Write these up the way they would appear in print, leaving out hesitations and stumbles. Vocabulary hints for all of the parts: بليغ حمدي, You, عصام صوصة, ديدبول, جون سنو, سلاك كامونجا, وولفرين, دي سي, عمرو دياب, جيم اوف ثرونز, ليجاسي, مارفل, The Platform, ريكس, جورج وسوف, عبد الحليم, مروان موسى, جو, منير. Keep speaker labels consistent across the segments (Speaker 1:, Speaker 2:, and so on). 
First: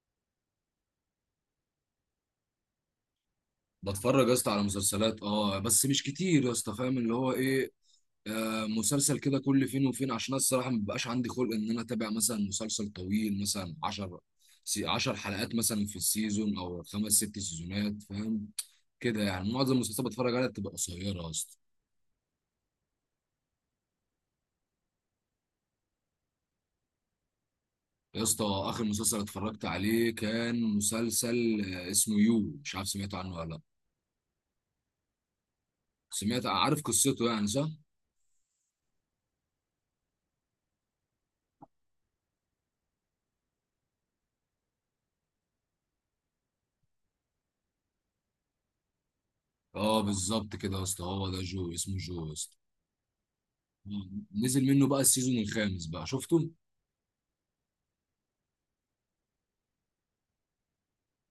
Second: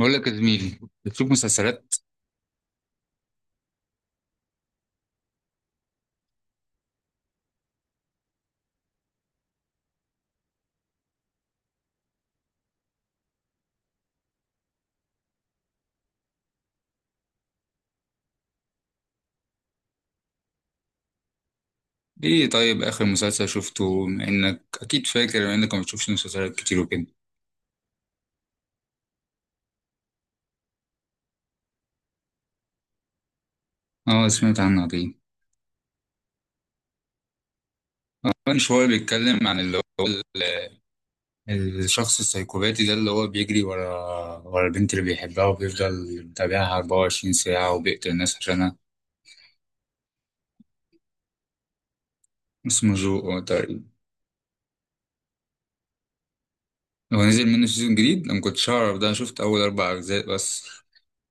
Speaker 1: بقول لك يا زميلي. بتشوف مسلسلات؟
Speaker 2: بتفرج يا اسطى على مسلسلات، اه، بس مش كتير يا اسطى. فاهم اللي هو ايه. آه، مسلسل كده كل فين وفين، عشان أنا الصراحه ما بيبقاش عندي خلق ان انا اتابع مثلا مسلسل طويل، مثلا 10 حلقات مثلا في السيزون او خمس ست سيزونات، فاهم كده. يعني معظم المسلسلات بتفرج عليها بتبقى قصيره يا اسطى.
Speaker 1: ايه طيب، اخر مسلسل شفته؟ بما انك اكيد فاكر، بما انك ما بتشوفش مسلسلات كتير وكده.
Speaker 2: يا اسطى، اخر مسلسل اتفرجت عليه كان مسلسل اسمه يو. مش عارف سمعت عنه ولا لا.
Speaker 1: اه سمعت عنه، عظيم.
Speaker 2: سمعت؟ عارف قصته يعني، صح؟
Speaker 1: كان شويه بيتكلم عن اللي هو الشخص السايكوباتي ده اللي هو بيجري ورا البنت اللي بيحبها وبيفضل يتابعها 24 ساعه وبيقتل الناس عشانها.
Speaker 2: اه بالظبط كده يا اسطى، هو ده جو، اسمه جو يا اسطى.
Speaker 1: اسمه جو، تقريبا.
Speaker 2: نزل منه بقى السيزون الخامس، بقى شفته؟
Speaker 1: هو نزل منه سيزون جديد؟ انا ما كنتش اعرف ده، أنا شفت اول 4 اجزاء بس.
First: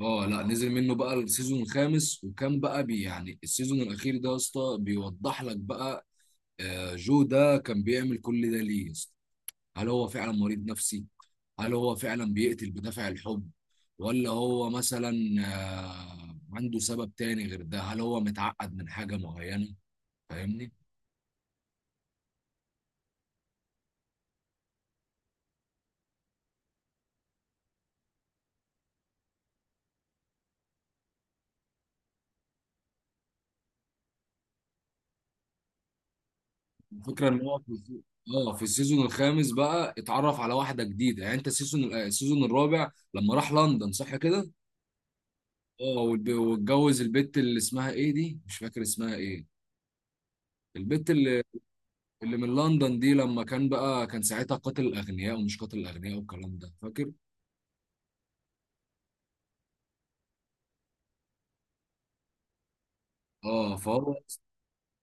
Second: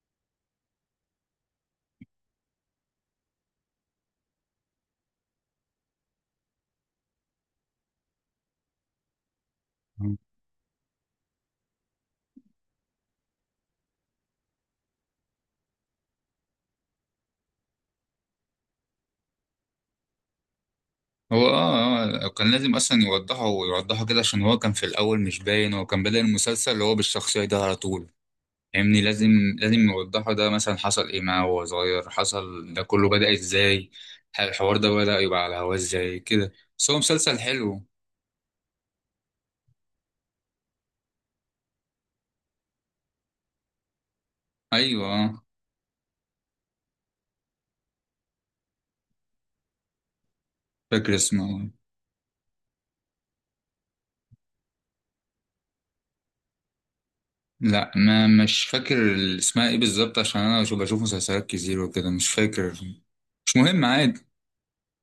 Speaker 2: اه لا، نزل منه بقى السيزون الخامس، وكان بقى بي يعني السيزون الاخير ده يا اسطى بيوضح لك بقى، آه، جو ده كان بيعمل كل ده ليه يا اسطى. هل هو فعلا مريض نفسي؟ هل هو فعلا بيقتل بدافع الحب؟ ولا هو مثلا، آه، عنده سبب تاني غير ده؟ هل هو متعقد من حاجة معينة؟ فاهمني.
Speaker 1: هو كان لازم اصلا يوضحه ويوضحه كده، عشان هو كان في الاول مش باين. هو كان بدأ المسلسل اللي هو بالشخصيه ده على طول، فاهمني؟ لازم يوضحه ده مثلا، حصل ايه معاه وهو صغير، حصل ده كله، بدأ ازاي الحوار ده، بدأ يبقى على هواه ازاي كده. بس هو
Speaker 2: الفكرة
Speaker 1: مسلسل
Speaker 2: ان هو في
Speaker 1: حلو.
Speaker 2: اه في السيزون الخامس بقى اتعرف على واحدة جديدة. يعني انت السيزون الرابع لما راح لندن، صح كده؟
Speaker 1: ايوه
Speaker 2: اه واتجوز البت اللي اسمها ايه دي؟ مش فاكر اسمها ايه؟ البت
Speaker 1: فاكر
Speaker 2: اللي
Speaker 1: اسمه.
Speaker 2: اللي من لندن دي، لما كان بقى كان ساعتها قاتل الاغنياء ومش قاتل الاغنياء والكلام ده، فاكر؟
Speaker 1: لا، ما مش فاكر. اسمها ايه بالظبط؟ عشان انا بشوف مسلسلات كتير وكده، مش فاكر. مش
Speaker 2: اه
Speaker 1: مهم،
Speaker 2: فهو.
Speaker 1: عادي.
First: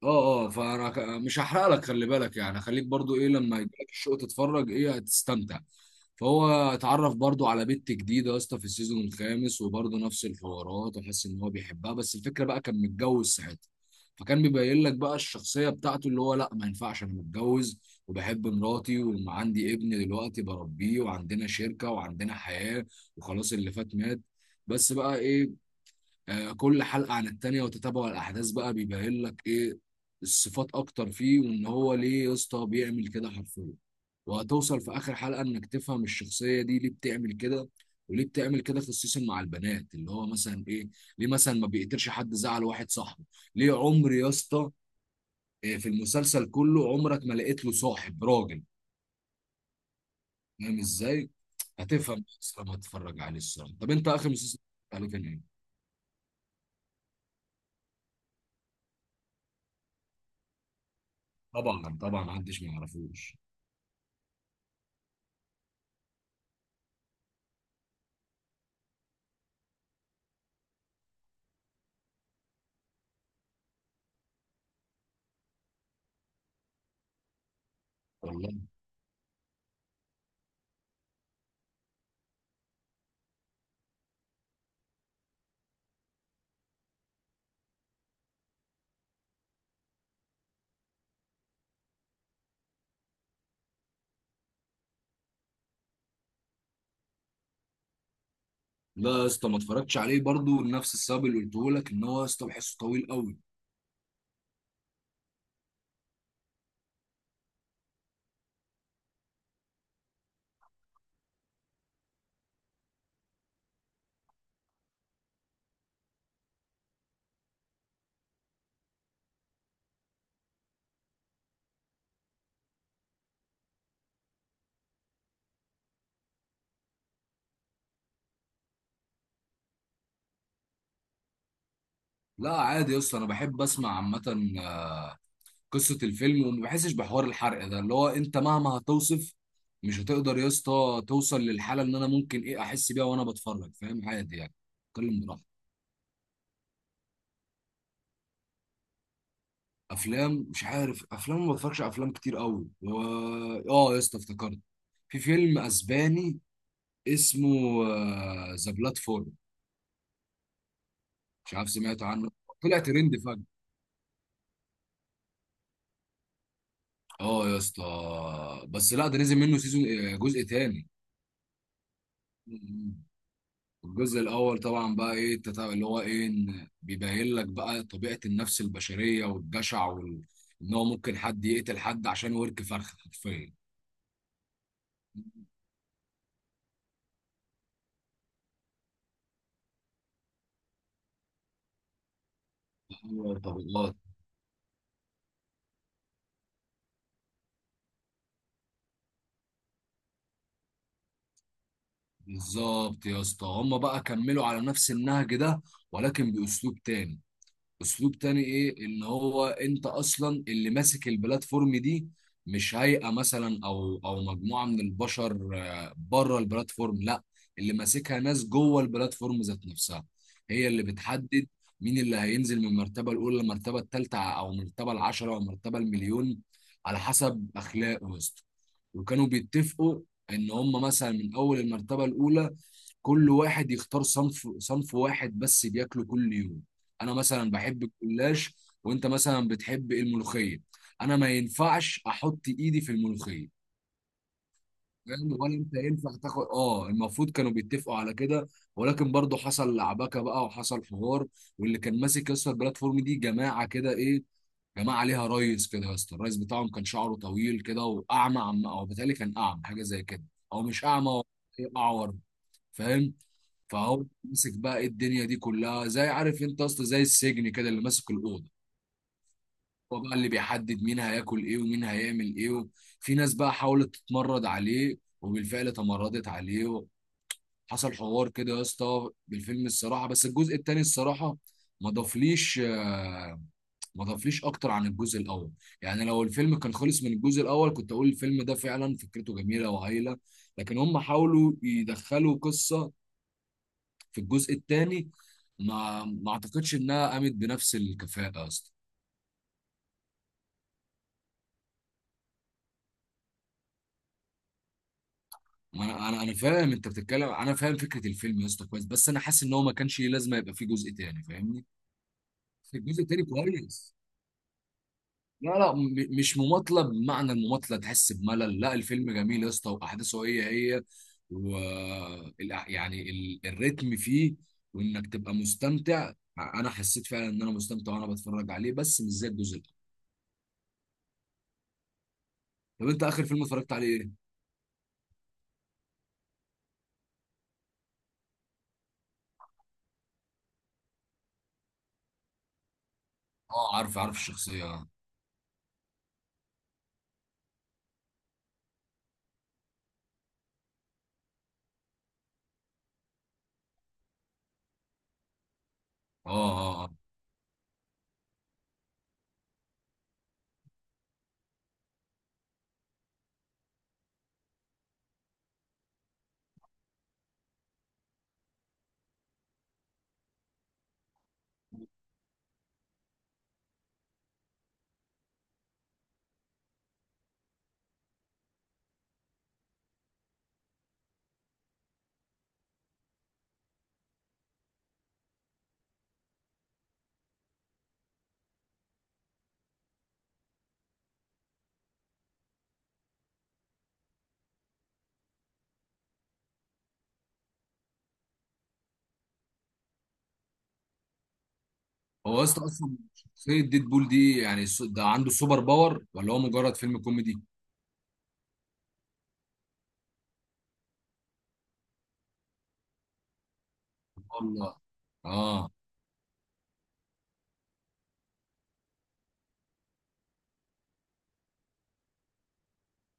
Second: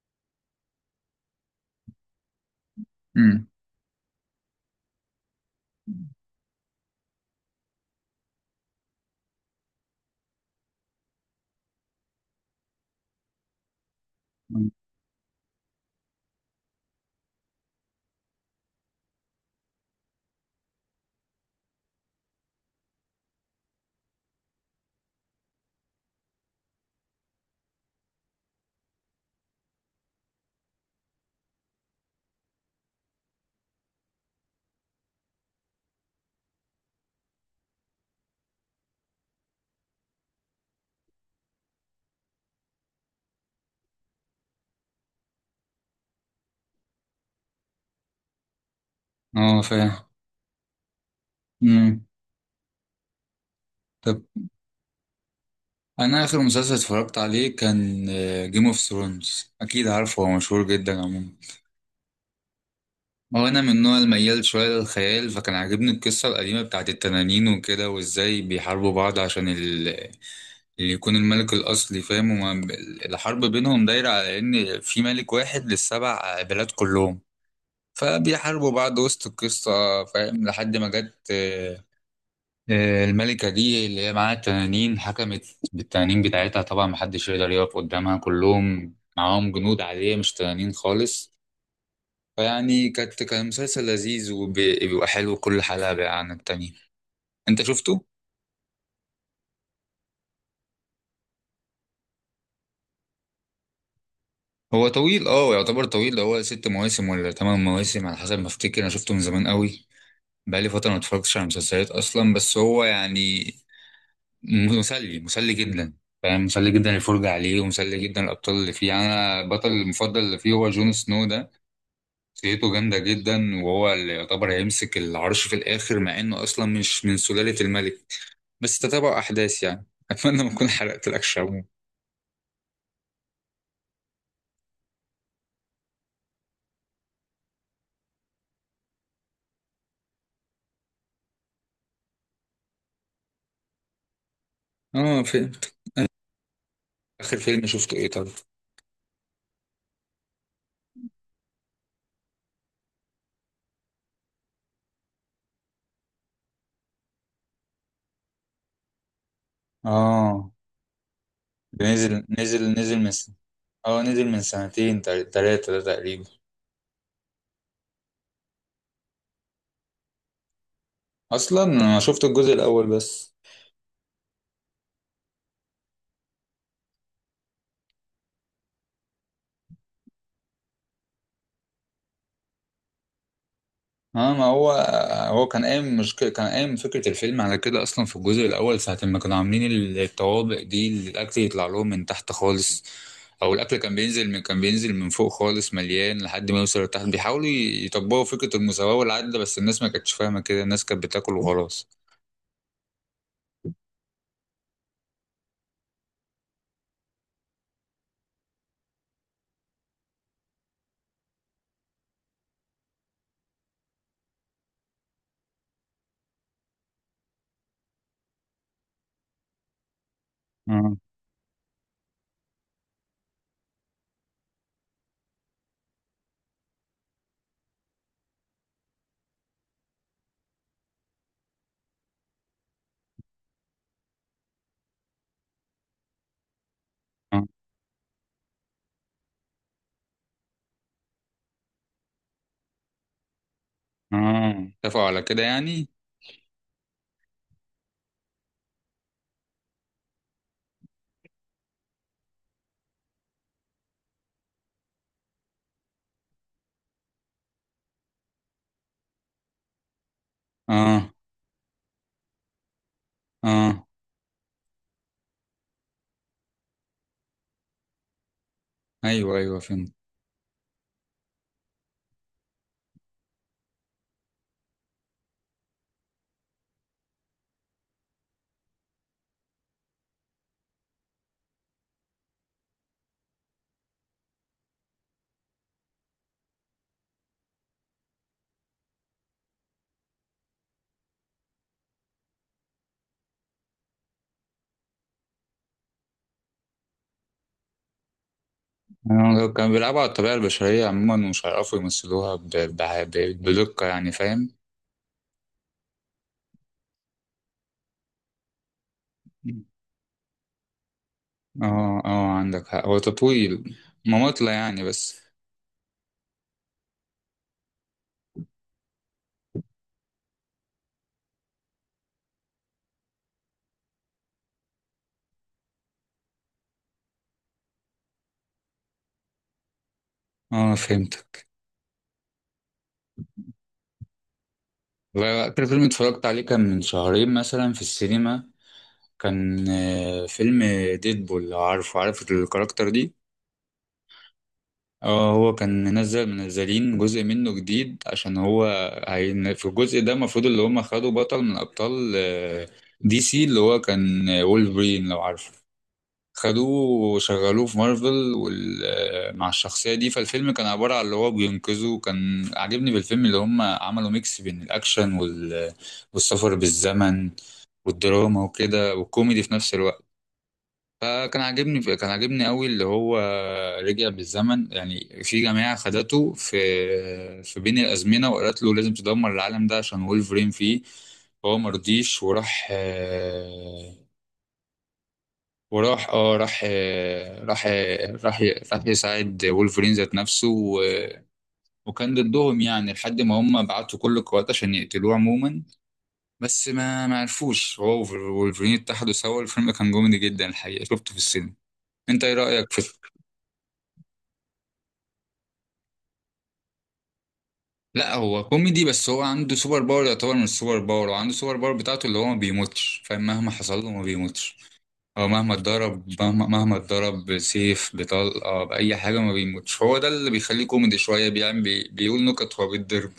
Speaker 2: اه اه فانا مش هحرق لك، خلي بالك يعني، خليك برضو ايه،
Speaker 1: امم.
Speaker 2: لما يجيلك الشوق تتفرج ايه هتستمتع. فهو اتعرف برضو على بنت جديدة يا اسطى في السيزون الخامس، وبرضو نفس الحوارات، وحس ان هو بيحبها. بس الفكرة بقى كان متجوز ساعتها، فكان بيبين لك بقى الشخصية بتاعته اللي هو لا، ما ينفعش انا متجوز وبحب مراتي وعندي ابن دلوقتي بربيه وعندنا شركة وعندنا حياة. وخلاص، اللي فات مات. بس بقى ايه، آه، كل حلقة عن التانية، وتتابع الأحداث بقى بيبين لك إيه الصفات أكتر فيه، وإن هو ليه يا اسطى بيعمل كده حرفيا. وهتوصل في آخر حلقة إنك تفهم الشخصية دي ليه بتعمل كده، وليه بتعمل كده خصيصا مع البنات، اللي هو مثلا إيه، ليه مثلا ما بيقدرش حد زعل واحد صاحبه. ليه عمر يا اسطى، آه، في المسلسل كله عمرك ما لقيت له صاحب راجل.
Speaker 1: اه فاهم.
Speaker 2: فاهم إزاي؟
Speaker 1: امم.
Speaker 2: هتفهم بس لما تتفرج عليه الصراحة. طب أنت، آخر مسلسل اتفرجت عليه كان إيه؟
Speaker 1: انا اخر مسلسل اتفرجت عليه كان جيم اوف ثرونز، اكيد عارفه، هو مشهور جدا عموما.
Speaker 2: طبعا طبعا محدش ما يعرفوش.
Speaker 1: هو انا من النوع الميال شويه للخيال، فكان عاجبني القصه القديمه بتاعت التنانين وكده، وازاي بيحاربوا بعض عشان اللي يكون الملك الاصلي، فاهم؟ الحرب بينهم دايره على ان في ملك واحد للسبع بلاد كلهم،
Speaker 2: والله.
Speaker 1: فبيحاربوا بعض وسط القصه، فاهم؟ لحد ما جت الملكة دي اللي هي معاها التنانين، حكمت بالتنانين بتاعتها. طبعا محدش يقدر يقف قدامها، كلهم معاهم جنود عادية مش تنانين خالص. فيعني كان مسلسل لذيذ، وبيبقى حلو كل حلقة بقى عن التانية. انت شفته؟
Speaker 2: لا يا اسطى، ما اتفرجتش عليه برضو لنفس السبب اللي قلته لك، ان هو يا اسطى بحسه طويل قوي.
Speaker 1: هو طويل، اه يعتبر طويل، ده هو 6 مواسم ولا 8 مواسم على حسب ما افتكر، انا شفته من زمان قوي. بقالي فترة ما اتفرجتش على مسلسلات اصلا، بس هو يعني مسلي جدا، فاهم؟ مسلي جدا الفرجة عليه، ومسلي جدا الأبطال اللي فيه. يعني أنا البطل المفضل اللي فيه هو جون سنو ده، شخصيته جامدة جدا، وهو اللي يعتبر هيمسك العرش في الآخر، مع إنه أصلا مش من سلالة الملك. بس تتابع أحداث يعني، أتمنى ما أكون حرقت لك، شابو.
Speaker 2: لا عادي يا اسطى، انا بحب اسمع عامه قصه الفيلم، وما بحسش بحوار الحرق ده، اللي هو انت مهما هتوصف مش هتقدر يا اسطى توصل للحاله اللي انا ممكن ايه احس بيها وانا بتفرج. فاهم؟ عادي يعني، اتكلم براحتك.
Speaker 1: في آخر فيلم شفته إيه طيب؟
Speaker 2: افلام، مش عارف، افلام ما بتفرجش على افلام كتير قوي و... اه يا اسطى افتكرت، في فيلم اسباني اسمه ذا بلاتفورم.
Speaker 1: آه
Speaker 2: مش عارف
Speaker 1: ده
Speaker 2: سمعت
Speaker 1: نزل
Speaker 2: عنه.
Speaker 1: نزل
Speaker 2: طلع
Speaker 1: نزل من
Speaker 2: ترند
Speaker 1: س-
Speaker 2: فجأة.
Speaker 1: آه نزل من سنتين 3 ده تقريبا.
Speaker 2: اه يا اسطى، بس لا، ده نزل منه سيزون، آه، جزء تاني.
Speaker 1: أصلا أنا شفت الجزء الأول
Speaker 2: مم.
Speaker 1: بس.
Speaker 2: الجزء الاول طبعا بقى ايه اللي هو ايه إن بيبين لك بقى طبيعه النفس البشريه والجشع وال... ان هو ممكن حد يقتل حد عشان ورك فرخه حرفيا.
Speaker 1: اه ما هو كان قايم، مش كان قايم فكرة الفيلم على كده أصلا في الجزء الأول، ساعة ما كانوا عاملين الطوابق دي اللي الأكل يطلع لهم من تحت خالص.
Speaker 2: أيوة،
Speaker 1: أو الأكل كان
Speaker 2: طبقات.
Speaker 1: بينزل من، كان بينزل من فوق خالص مليان لحد ما يوصل لتحت، بيحاولوا يطبقوا فكرة المساواة والعدل، بس الناس ما كانتش فاهمة كده، الناس كانت بتاكل وخلاص.
Speaker 2: بالظبط يا اسطى، هم بقى كملوا على نفس النهج ده ولكن باسلوب تاني. اسلوب تاني ايه، ان هو انت اصلا اللي ماسك البلاتفورم دي. مش هيئة مثلا او مجموعة من البشر، آه، بره البلاتفورم، لا. اللي ماسكها ناس جوه البلاتفورم ذات نفسها، هي اللي
Speaker 1: اه
Speaker 2: بتحدد مين اللي هينزل من المرتبة الأولى للمرتبة الثالثة أو المرتبة العشرة أو المرتبة المليون، على حسب أخلاقه يا اسطى. وكانوا بيتفقوا إن هم مثلا من أول المرتبة الأولى كل واحد يختار صنف واحد بس بياكله كل يوم. انا
Speaker 1: اه
Speaker 2: مثلا بحب الجلاش، وانت مثلا بتحب الملوخيه. انا ما ينفعش احط ايدي في الملوخيه،
Speaker 1: اه، اتفقوا على
Speaker 2: فاهم؟
Speaker 1: كده
Speaker 2: ولا انت
Speaker 1: يعني.
Speaker 2: ينفع تاخد؟ اه، المفروض كانوا بيتفقوا على كده، ولكن برضه حصل لعبكه بقى وحصل حوار. واللي كان ماسك يا اسطى البلاتفورم دي جماعه كده ايه، جماعه عليها ريس كده يا اسطى. الريس بتاعهم كان شعره طويل كده، واعمى، عم او بيتهيألي كان اعمى حاجه زي كده. او مش
Speaker 1: اه
Speaker 2: اعمى هو، إيه، اعور، فاهم.
Speaker 1: اه،
Speaker 2: فهو ماسك بقى إيه الدنيا دي كلها، زي عارف انت اصلا، زي السجن كده اللي ماسك الاوضه.
Speaker 1: أيوه أيوه فهمت.
Speaker 2: هو بقى اللي بيحدد مين هياكل ايه ومين هيعمل ايه. في ناس بقى حاولت تتمرد عليه، وبالفعل تمردت عليه. حصل حوار كده يا اسطى بالفيلم الصراحه. بس الجزء التاني الصراحه ما ضافليش، آه، ما ضافليش اكتر عن الجزء الاول. يعني لو الفيلم كان خلص من الجزء الاول كنت اقول الفيلم ده فعلا فكرته جميله وهايله، لكن هم حاولوا يدخلوا قصه في الجزء الثاني ما اعتقدش انها قامت بنفس الكفاءه اصلا.
Speaker 1: كانوا بيلعبوا على الطبيعة البشرية عموما، ومش هيعرفوا يمثلوها بدقة يعني، فاهم؟
Speaker 2: ما انا فاهم انت بتتكلم. انا فاهم فكره الفيلم يا اسطى كويس، بس انا حاسس ان هو ما كانش ليه لازمه يبقى فيه جزء تاني، فاهمني.
Speaker 1: اه اه عندك
Speaker 2: في
Speaker 1: حق، هو
Speaker 2: الجزء التاني
Speaker 1: طويل.
Speaker 2: كويس.
Speaker 1: مماطلة يعني بس.
Speaker 2: لا لا مش مماطله بمعنى المماطله تحس بملل، لا، الفيلم جميل يا اسطى واحداثه هي هي، و الريتم فيه، وانك تبقى مستمتع. انا حسيت فعلا ان انا مستمتع وانا بتفرج عليه، بس مش زي الجزء الاول.
Speaker 1: اه فهمتك.
Speaker 2: طب انت اخر فيلم اتفرجت عليه ايه؟
Speaker 1: والله، آخر فيلم اتفرجت عليه كان من شهرين مثلا في السينما، كان فيلم ديدبول، لو عارفه، عارف الكاركتر دي.
Speaker 2: اه عارف عارف الشخصيه اه.
Speaker 1: اه، هو كان منزل، منزلين جزء منه جديد، عشان هو هين في الجزء ده. المفروض اللي هم خدوا بطل من أبطال دي سي، اللي هو كان وولفرين، لو عارفه.
Speaker 2: اه
Speaker 1: خدوه
Speaker 2: اه.
Speaker 1: وشغلوه في مارفل وال... آه، مع الشخصية دي. فالفيلم كان عبارة عن اللي هو بينقذه، وكان عاجبني بالفيلم اللي هم عملوا ميكس بين الأكشن والسفر بالزمن والدراما وكده، والكوميدي في نفس الوقت. فكان عاجبني، كان عاجبني قوي اللي هو رجع بالزمن. يعني في جماعة خدته في بين الأزمنة، وقالت له لازم تدمر العالم ده عشان وولفرين فيه. فهو مرضيش، وراح اه راح آه، راح آه، راح راح يساعد وولفرين ذات نفسه، وكان ضدهم يعني، لحد ما هم بعتوا كل القوات عشان يقتلوه عموما. بس ما عرفوش، هو وولفرين اتحدوا سوا. الفيلم كان كوميدي جدا الحقيقة، شفته في السينما. انت ايه
Speaker 2: هو يا اسطى
Speaker 1: رأيك في...
Speaker 2: اصلا شخصيه ديدبول دي، يعني ده عنده سوبر باور ولا هو مجرد فيلم كوميدي؟
Speaker 1: لا هو كوميدي، بس هو عنده سوبر باور، يعتبر من السوبر باور، وعنده سوبر باور بتاعته اللي هو ما بيموتش، فاهم؟ مهما حصل له ما بيموتش.
Speaker 2: والله.
Speaker 1: هو مهما
Speaker 2: اه،
Speaker 1: اتضرب، مهما اتضرب بسيف، بطلقة، بأي حاجة، ما بيموتش. هو ده اللي بيخليه كوميدي شوية، بيعمل بيقول نكت وهو بيتضرب.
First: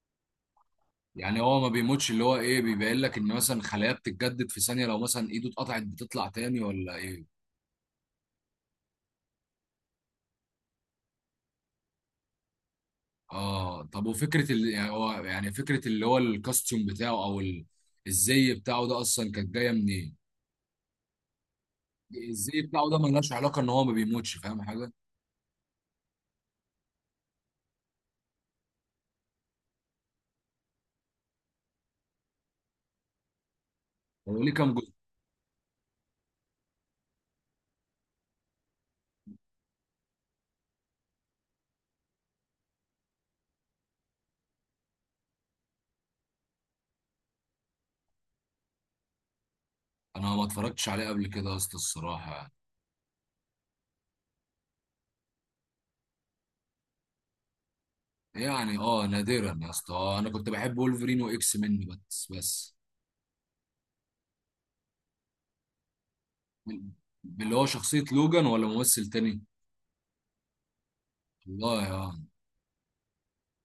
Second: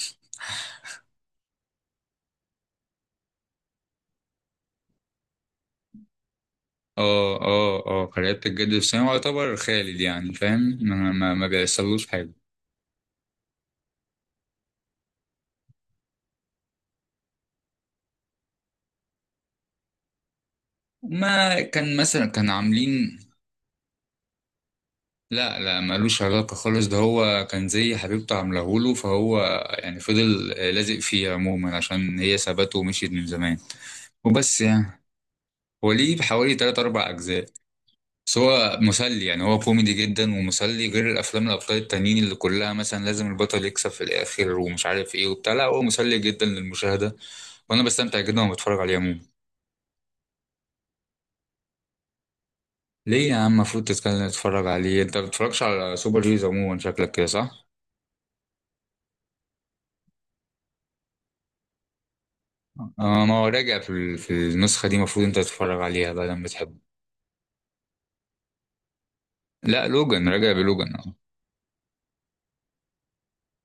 Speaker 2: يعني هو ما بيموتش، اللي هو ايه، بيبين لك ان مثلا خلايا بتتجدد في ثانيه، لو مثلا ايده اتقطعت بتطلع تاني، ولا ايه؟
Speaker 1: اه اه اه قرية الجد السنة، هو يعتبر خالد يعني، فاهم؟ ما بيحصلوش حاجة.
Speaker 2: اه، طب وفكره ال... يعني هو يعني فكره اللي هو الكاستيوم بتاعه او ال... الزي بتاعه ده اصلا كانت جايه منين؟
Speaker 1: ما كان مثلا كان
Speaker 2: الزي بتاعه ده
Speaker 1: عاملين...
Speaker 2: ملهاش علاقه ان هو ما بيموتش، فاهم حاجه.
Speaker 1: لا لا، مالوش علاقة خالص، ده هو كان زي حبيبته عاملهوله، فهو يعني فضل لازق فيه عموما عشان هي سابته ومشيت من زمان،
Speaker 2: هو ليه
Speaker 1: وبس
Speaker 2: كام جزء؟
Speaker 1: يعني. هو ليه حوالي 3 أو 4 أجزاء، بس هو مسلي يعني، هو كوميدي جدا ومسلي، غير الافلام الابطال التانيين اللي كلها مثلا لازم البطل يكسب في الاخر ومش عارف ايه وبتاع. لا هو مسلي جدا للمشاهده، وانا بستمتع جدا وانا بتفرج عليه عموما.
Speaker 2: انا ما اتفرجتش عليه قبل كده يا اسطى الصراحه يعني.
Speaker 1: ليه يا عم؟ المفروض تتكلم، تتفرج عليه. انت ما بتتفرجش على سوبر هيروز عموما، شكلك كده صح؟
Speaker 2: يعني اه نادرا يا اسطى، آه، انا كنت بحب وولفرين واكس من، بس بس.
Speaker 1: اه ما هو راجع، في النسخه دي المفروض انت تتفرج عليها بقى لما تحب.
Speaker 2: اللي هو شخصية لوجان ولا ممثل تاني؟
Speaker 1: لا لوجان، راجع بلوجان، اه.
Speaker 2: والله يا.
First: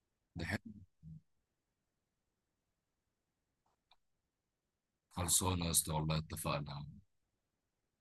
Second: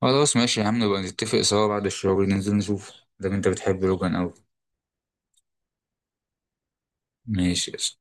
Speaker 1: خلاص
Speaker 2: ده
Speaker 1: ماشي
Speaker 2: حلو.
Speaker 1: يا عم، نبقى نتفق سوا بعد الشغل ننزل نشوف. ده انت بتحب لوجان اوي.
Speaker 2: خلصانه يا اسطى والله، اتفقنا.
Speaker 1: ماشي.